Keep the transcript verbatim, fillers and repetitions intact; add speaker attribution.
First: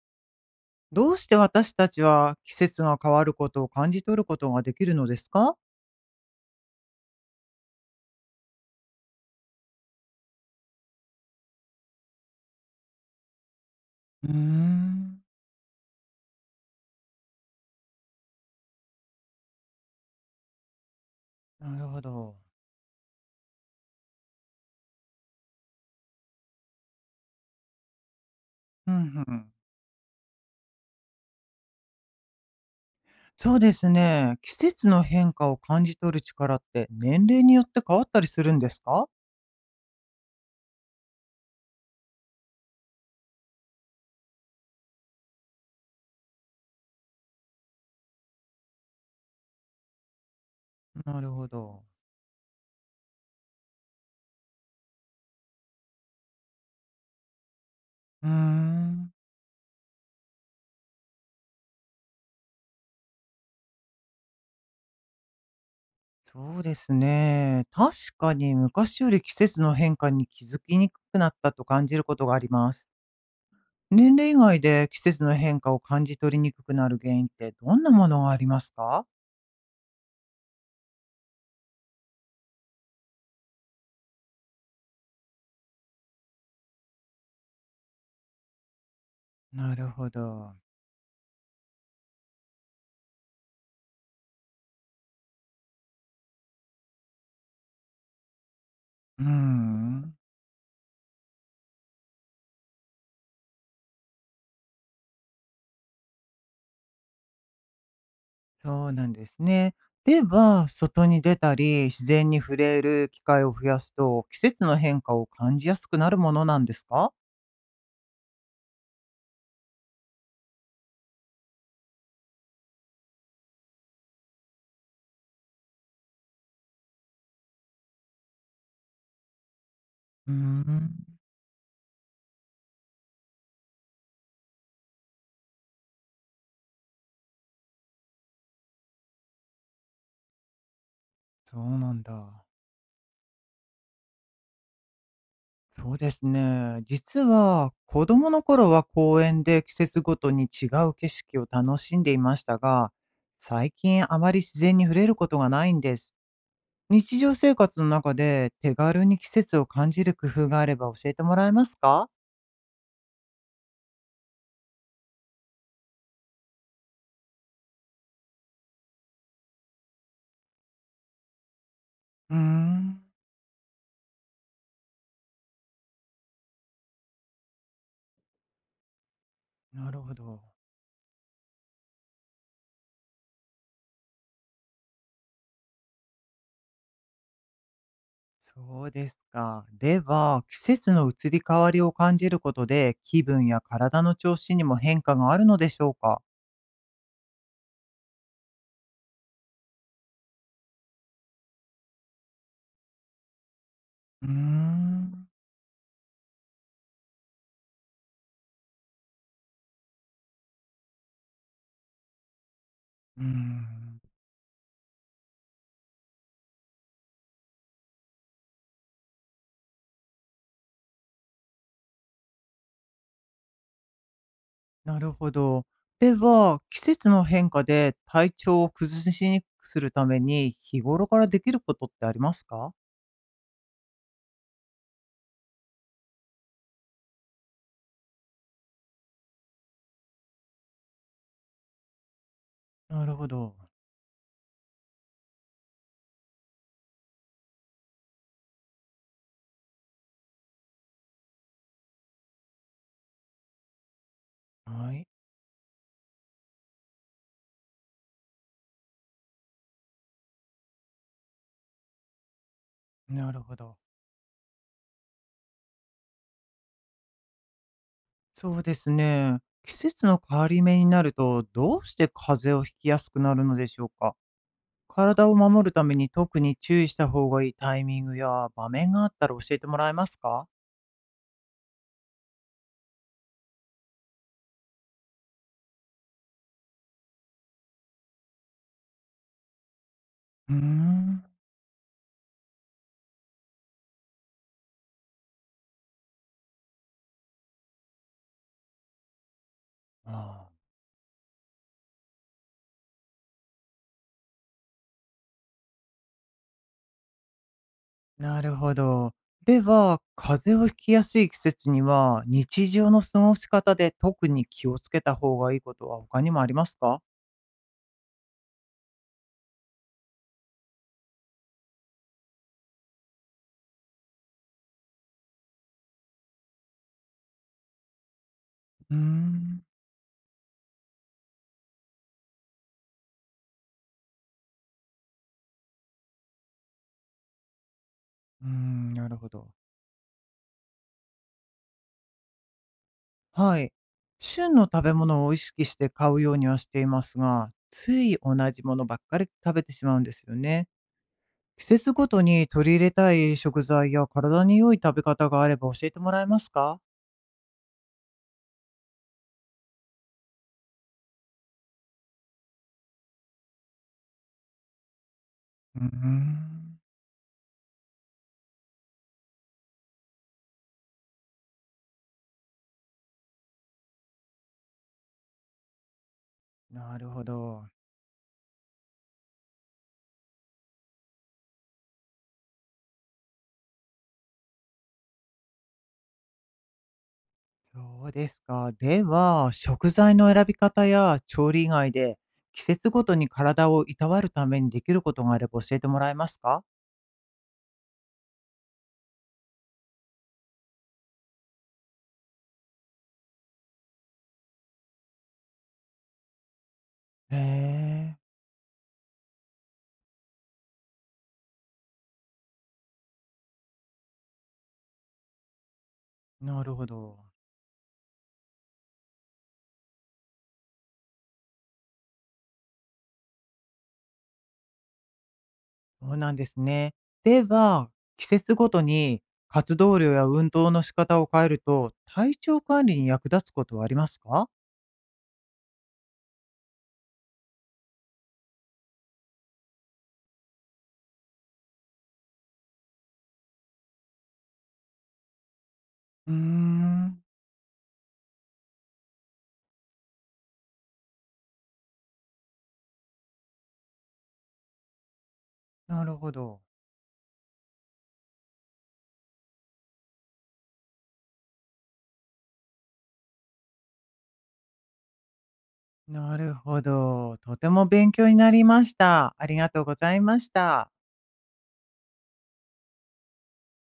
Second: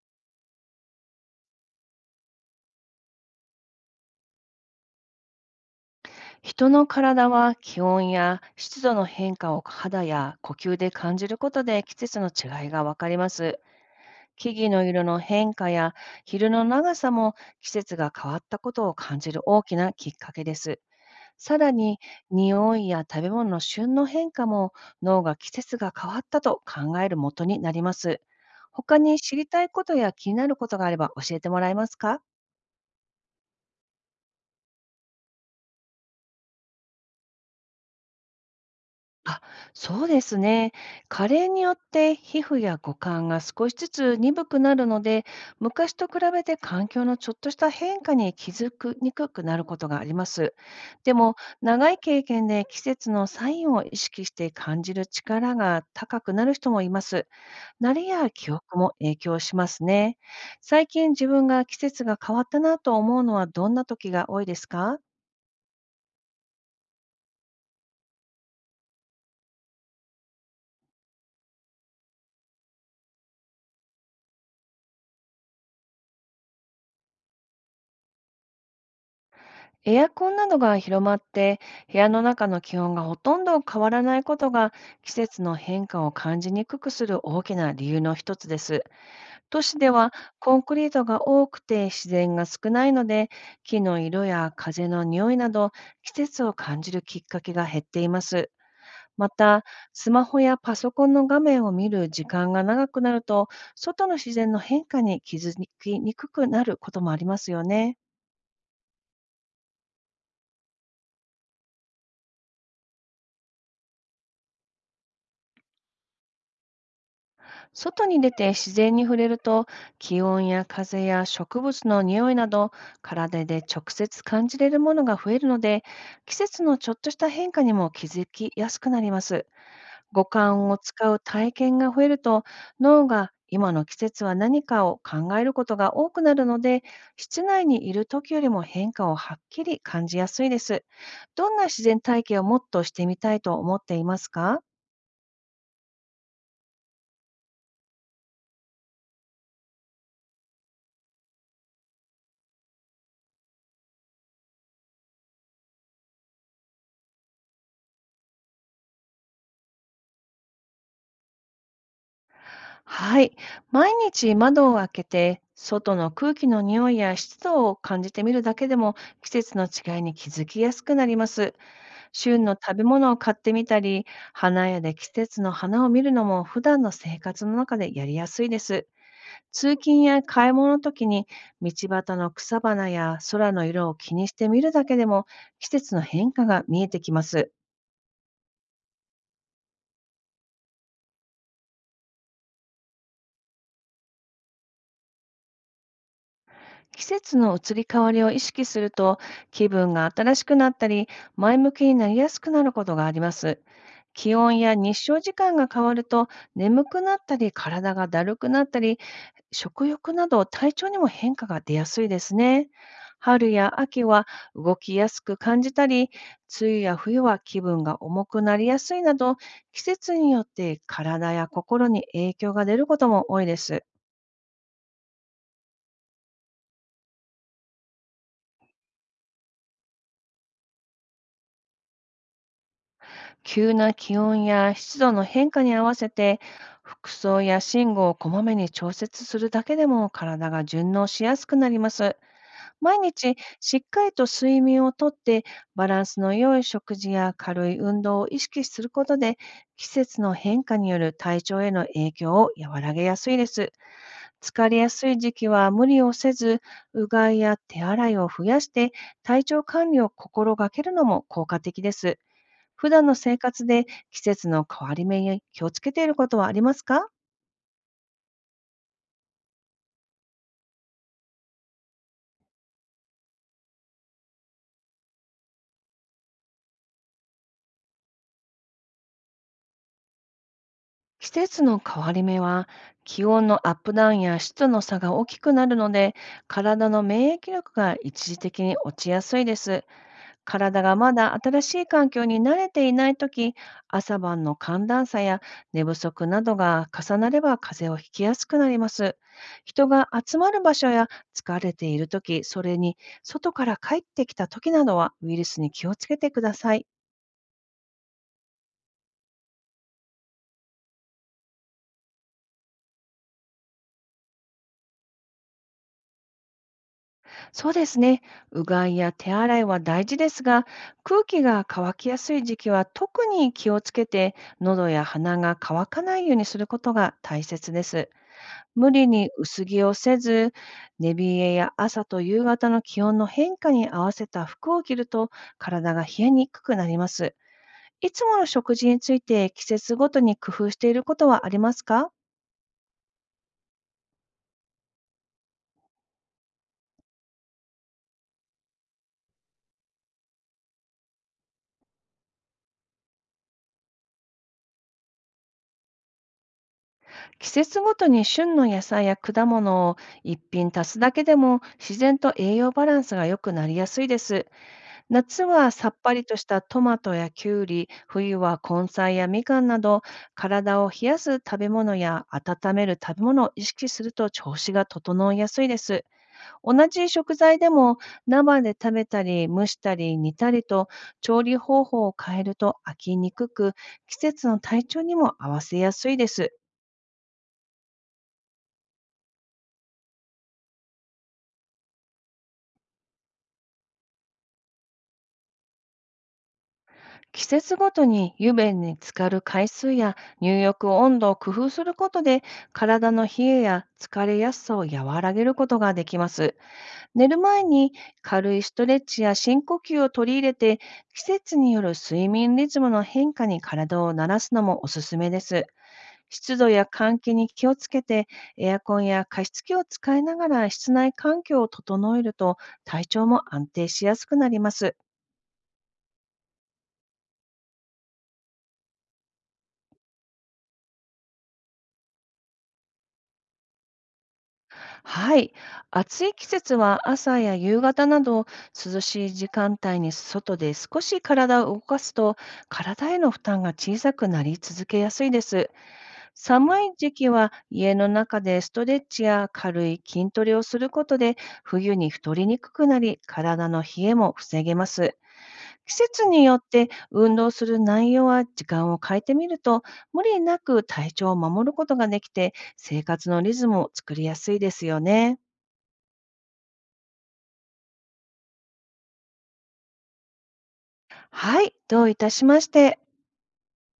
Speaker 1: どうして私たちは季節が変わることを感じ取ることができるのですか？
Speaker 2: 人の体は気温や湿度の変化を肌や呼吸で感じることで季節の違いがわかります。
Speaker 1: うー
Speaker 2: 木々の色の
Speaker 1: ん。
Speaker 2: 変化や昼の長さも季節が変わったことを感じる大きなきっかけです。さら
Speaker 1: なる
Speaker 2: に
Speaker 1: ほど。
Speaker 2: 匂いや食べ物の旬の変化も脳が季節が変わったと考える元になります。
Speaker 1: うん
Speaker 2: 他に
Speaker 1: う
Speaker 2: 知り
Speaker 1: ん。
Speaker 2: たいことや気になることがあれば教えてもらえますか？
Speaker 1: そうですね。季節の変化を感じ取る力って年齢によって変わったりするんですか？
Speaker 2: あ、そうですね。加齢によって皮膚や五感が少しずつ鈍くなるので、昔と比べて環境のちょっとした変化に気づくにくくなることがあります。で
Speaker 1: なる
Speaker 2: も、
Speaker 1: ほど。
Speaker 2: 長い経験で季節のサインを意識して感じる力が高くなる人もいます。慣れ
Speaker 1: うー
Speaker 2: や記憶も
Speaker 1: ん。
Speaker 2: 影響しますね。最近自分が季節が変わったなと思うのはどんな時が多いですか？
Speaker 1: そうですね。確かに昔より季節の変化に気づきにくくなったと感じることがあります。年齢以外で季節の変化を感じ取りにくくなる原因ってどんなものがありますか？
Speaker 2: エアコンなどが広まって、部屋の中の気温がほとんど変わらないことが、季節の変化を感じにくくする大きな理由のひとつです。都
Speaker 1: な
Speaker 2: 市
Speaker 1: る
Speaker 2: で
Speaker 1: ほ
Speaker 2: は
Speaker 1: ど。
Speaker 2: コンクリートが多くて自然が少ないので、木の色や風の匂いなど、季節を感じるきっかけが減っています。
Speaker 1: うー
Speaker 2: また、ス
Speaker 1: ん、
Speaker 2: マホやパソコンの画面を見る時間が長くなると、外の自然の変化に気づきにくくなることもありますよね。
Speaker 1: そうなんですね。では、外に出たり、自然に触れる機会を増やすと、季節の変化を感じやすくなるものなんですか？
Speaker 2: 外に出て自然に触れると、気温や風や植物の匂いなど体で直接感じれるものが増えるので、季節のちょっとした変化にも気づきやすくなります。五
Speaker 1: うー
Speaker 2: 感を
Speaker 1: ん、
Speaker 2: 使う体験が増えると、脳が今の季節は何かを考えることが多くなるので、室内にいる時よりも変化をはっきり感じやすいです。どん
Speaker 1: そ
Speaker 2: な
Speaker 1: う
Speaker 2: 自
Speaker 1: な
Speaker 2: 然
Speaker 1: ん
Speaker 2: 体験を
Speaker 1: だ。
Speaker 2: もっとしてみたいと思っていますか？
Speaker 1: そうですね。実は、子供の頃は公園で季節ごとに違う景色を楽しんでいましたが、最近あまり自然に触れることがないんです。日常生活の中で手軽に季節を感じる工夫があれば教えてもらえますか？
Speaker 2: はい。毎日窓を開けて、外の空気の匂いや湿度を感じてみるだけでも、季節の違いに気づきやすくなります。
Speaker 1: うー
Speaker 2: 旬の食べ
Speaker 1: ん。
Speaker 2: 物を買ってみたり、花屋で季節の花を見るのも、普段の生活の中でやりやすいです。通
Speaker 1: なる
Speaker 2: 勤
Speaker 1: ほ
Speaker 2: や
Speaker 1: ど。
Speaker 2: 買い物の時に、道端の草花や空の色を気にしてみるだけでも、季節の変化が見えてきます。
Speaker 1: そうですか。では、季節の移り変わりを感じることで、気分や体の調子にも変化があるのでしょうか？
Speaker 2: 季節の移り変わりを意識すると、気分が新しくなったり前向きになりやすくなることがあります。
Speaker 1: うー
Speaker 2: 気温や日照
Speaker 1: ん、
Speaker 2: 時間が変わると、眠くなったり体がだるくなったり、食欲など体調にも変化が出やすいですね。
Speaker 1: うー
Speaker 2: 春や
Speaker 1: ん、
Speaker 2: 秋は動きやすく感じたり、梅雨や冬は気分が重くなりやすいなど、季節によって体や心に影響が出ることも多いです。
Speaker 1: なるほど。では、季節の変化で体調を崩しにくくするために、日頃からできることってありますか？
Speaker 2: 急な気温や湿度の変化に合わせて、服装や寝具をこまめに調節するだけでも体が順応しやすくなります。毎
Speaker 1: なるほ
Speaker 2: 日
Speaker 1: ど。
Speaker 2: しっかりと睡眠をとって、バランスの良い食事や軽い運動を意識することで、季節の変化による体調への影響を和らげやすいです。疲れや
Speaker 1: はい。
Speaker 2: すい時期は無理をせず、うがいや手洗いを増やして、体調管理を心がけるのも効果的です。普段の
Speaker 1: な
Speaker 2: 生
Speaker 1: るほ
Speaker 2: 活
Speaker 1: ど。
Speaker 2: で季節の変わり目に気をつけていることはありますか？
Speaker 1: そうですね。季節の変わり目になると、どうして風邪をひきやすくなるのでしょうか？体を守るために特に注意した方がいいタイミングや場面があったら教えてもらえますか？
Speaker 2: 季節の変わり目は気温のアップダウンや湿度の差が大きくなるので、体の免疫力が一時的に落ちやすいです。
Speaker 1: うー
Speaker 2: 体がま
Speaker 1: ん。
Speaker 2: だ新しい環境に慣れていないとき、朝晩の寒暖差や寝不足などが重なれば風邪をひきやすくなります。人が集
Speaker 1: あ
Speaker 2: ま
Speaker 1: あ、
Speaker 2: る場所や疲れているとき、それに外から帰ってきたときなどはウイルスに気をつけてください。
Speaker 1: なるほど。では、風邪をひきやすい季節には、日常の過ごし方で特に気をつけた方がいいことは他にもありますか？
Speaker 2: そうですね。うがいや手洗いは大事ですが、空気が乾きやすい時期は特に気をつけて、喉や鼻が乾かないようにすることが大切です。無
Speaker 1: うー
Speaker 2: 理に
Speaker 1: ん。
Speaker 2: 薄着をせず、寝冷えや朝と夕方の気温の変化に合わせた服を着ると、体が冷えにくくなります。いつも
Speaker 1: う
Speaker 2: の
Speaker 1: ー
Speaker 2: 食事
Speaker 1: ん、
Speaker 2: に
Speaker 1: な
Speaker 2: つ
Speaker 1: る
Speaker 2: い
Speaker 1: ほ
Speaker 2: て
Speaker 1: ど。
Speaker 2: 季節ごとに工夫していることはありますか？
Speaker 1: はい。旬の食べ物を意識して買うようにはしていますが、つい同じものばっかり食べてしまうんですよね。季節ごとに取り入れたい食材や体に良い食べ方があれば教えてもらえますか？
Speaker 2: 季節ごとに旬の野菜や果物をいっぴん足すだけでも自然と栄養バランスが良くなりやすいです。夏は
Speaker 1: うー
Speaker 2: さっぱりとした
Speaker 1: ん。
Speaker 2: トマトやキュウリ、冬は根菜やみかんなど、体を冷やす食べ物や温める食べ物を意識すると調子が整いやすいです。同
Speaker 1: なる
Speaker 2: じ
Speaker 1: ほ
Speaker 2: 食材
Speaker 1: ど。
Speaker 2: でも生で食べたり蒸したり煮たりと、調理方法を変えると飽きにくく、季節の体調にも合わせやすいです。
Speaker 1: そうですか。では、食材の選び方や調理以外で、季節ごとに体をいたわるためにできることがあれば教えてもらえますか？
Speaker 2: 季節ごとに湯船に浸かる回数や入浴温度を工夫することで、体の冷えや疲れやすさを和らげることができます。寝
Speaker 1: へ
Speaker 2: る前に
Speaker 1: え。
Speaker 2: 軽いストレッチや深呼吸を取り入れて、季節による睡眠リズムの変化に体を慣らすのもおすすめです。湿
Speaker 1: な
Speaker 2: 度
Speaker 1: る
Speaker 2: や
Speaker 1: ほど。
Speaker 2: 換気に気をつけて、エアコンや加湿器を使いながら室内環境を整えると体調も安定しやすくなります。
Speaker 1: そうなんですね。では、季節ごとに活動量や運動の仕方を変えると、体調管理に役立つことはありますか？
Speaker 2: はい。暑い季節は朝や夕方など涼しい時間帯に外で少し体を動かすと、体への負担が小さくなり続けやすいです。
Speaker 1: うー
Speaker 2: 寒い時
Speaker 1: ん。
Speaker 2: 期は家の中でストレッチや軽い筋トレをすることで、冬に太りにくくなり体の冷えも防げます。
Speaker 1: な
Speaker 2: 季
Speaker 1: る
Speaker 2: 節
Speaker 1: ほ
Speaker 2: によ
Speaker 1: ど。
Speaker 2: って運動する内容は時間を変えてみると、無理なく体調を守ることができて生活のリズムを作りやすいですよね。
Speaker 1: なるほど。とても勉強になりました。ありがとうございました。
Speaker 2: はい、どういたしまして。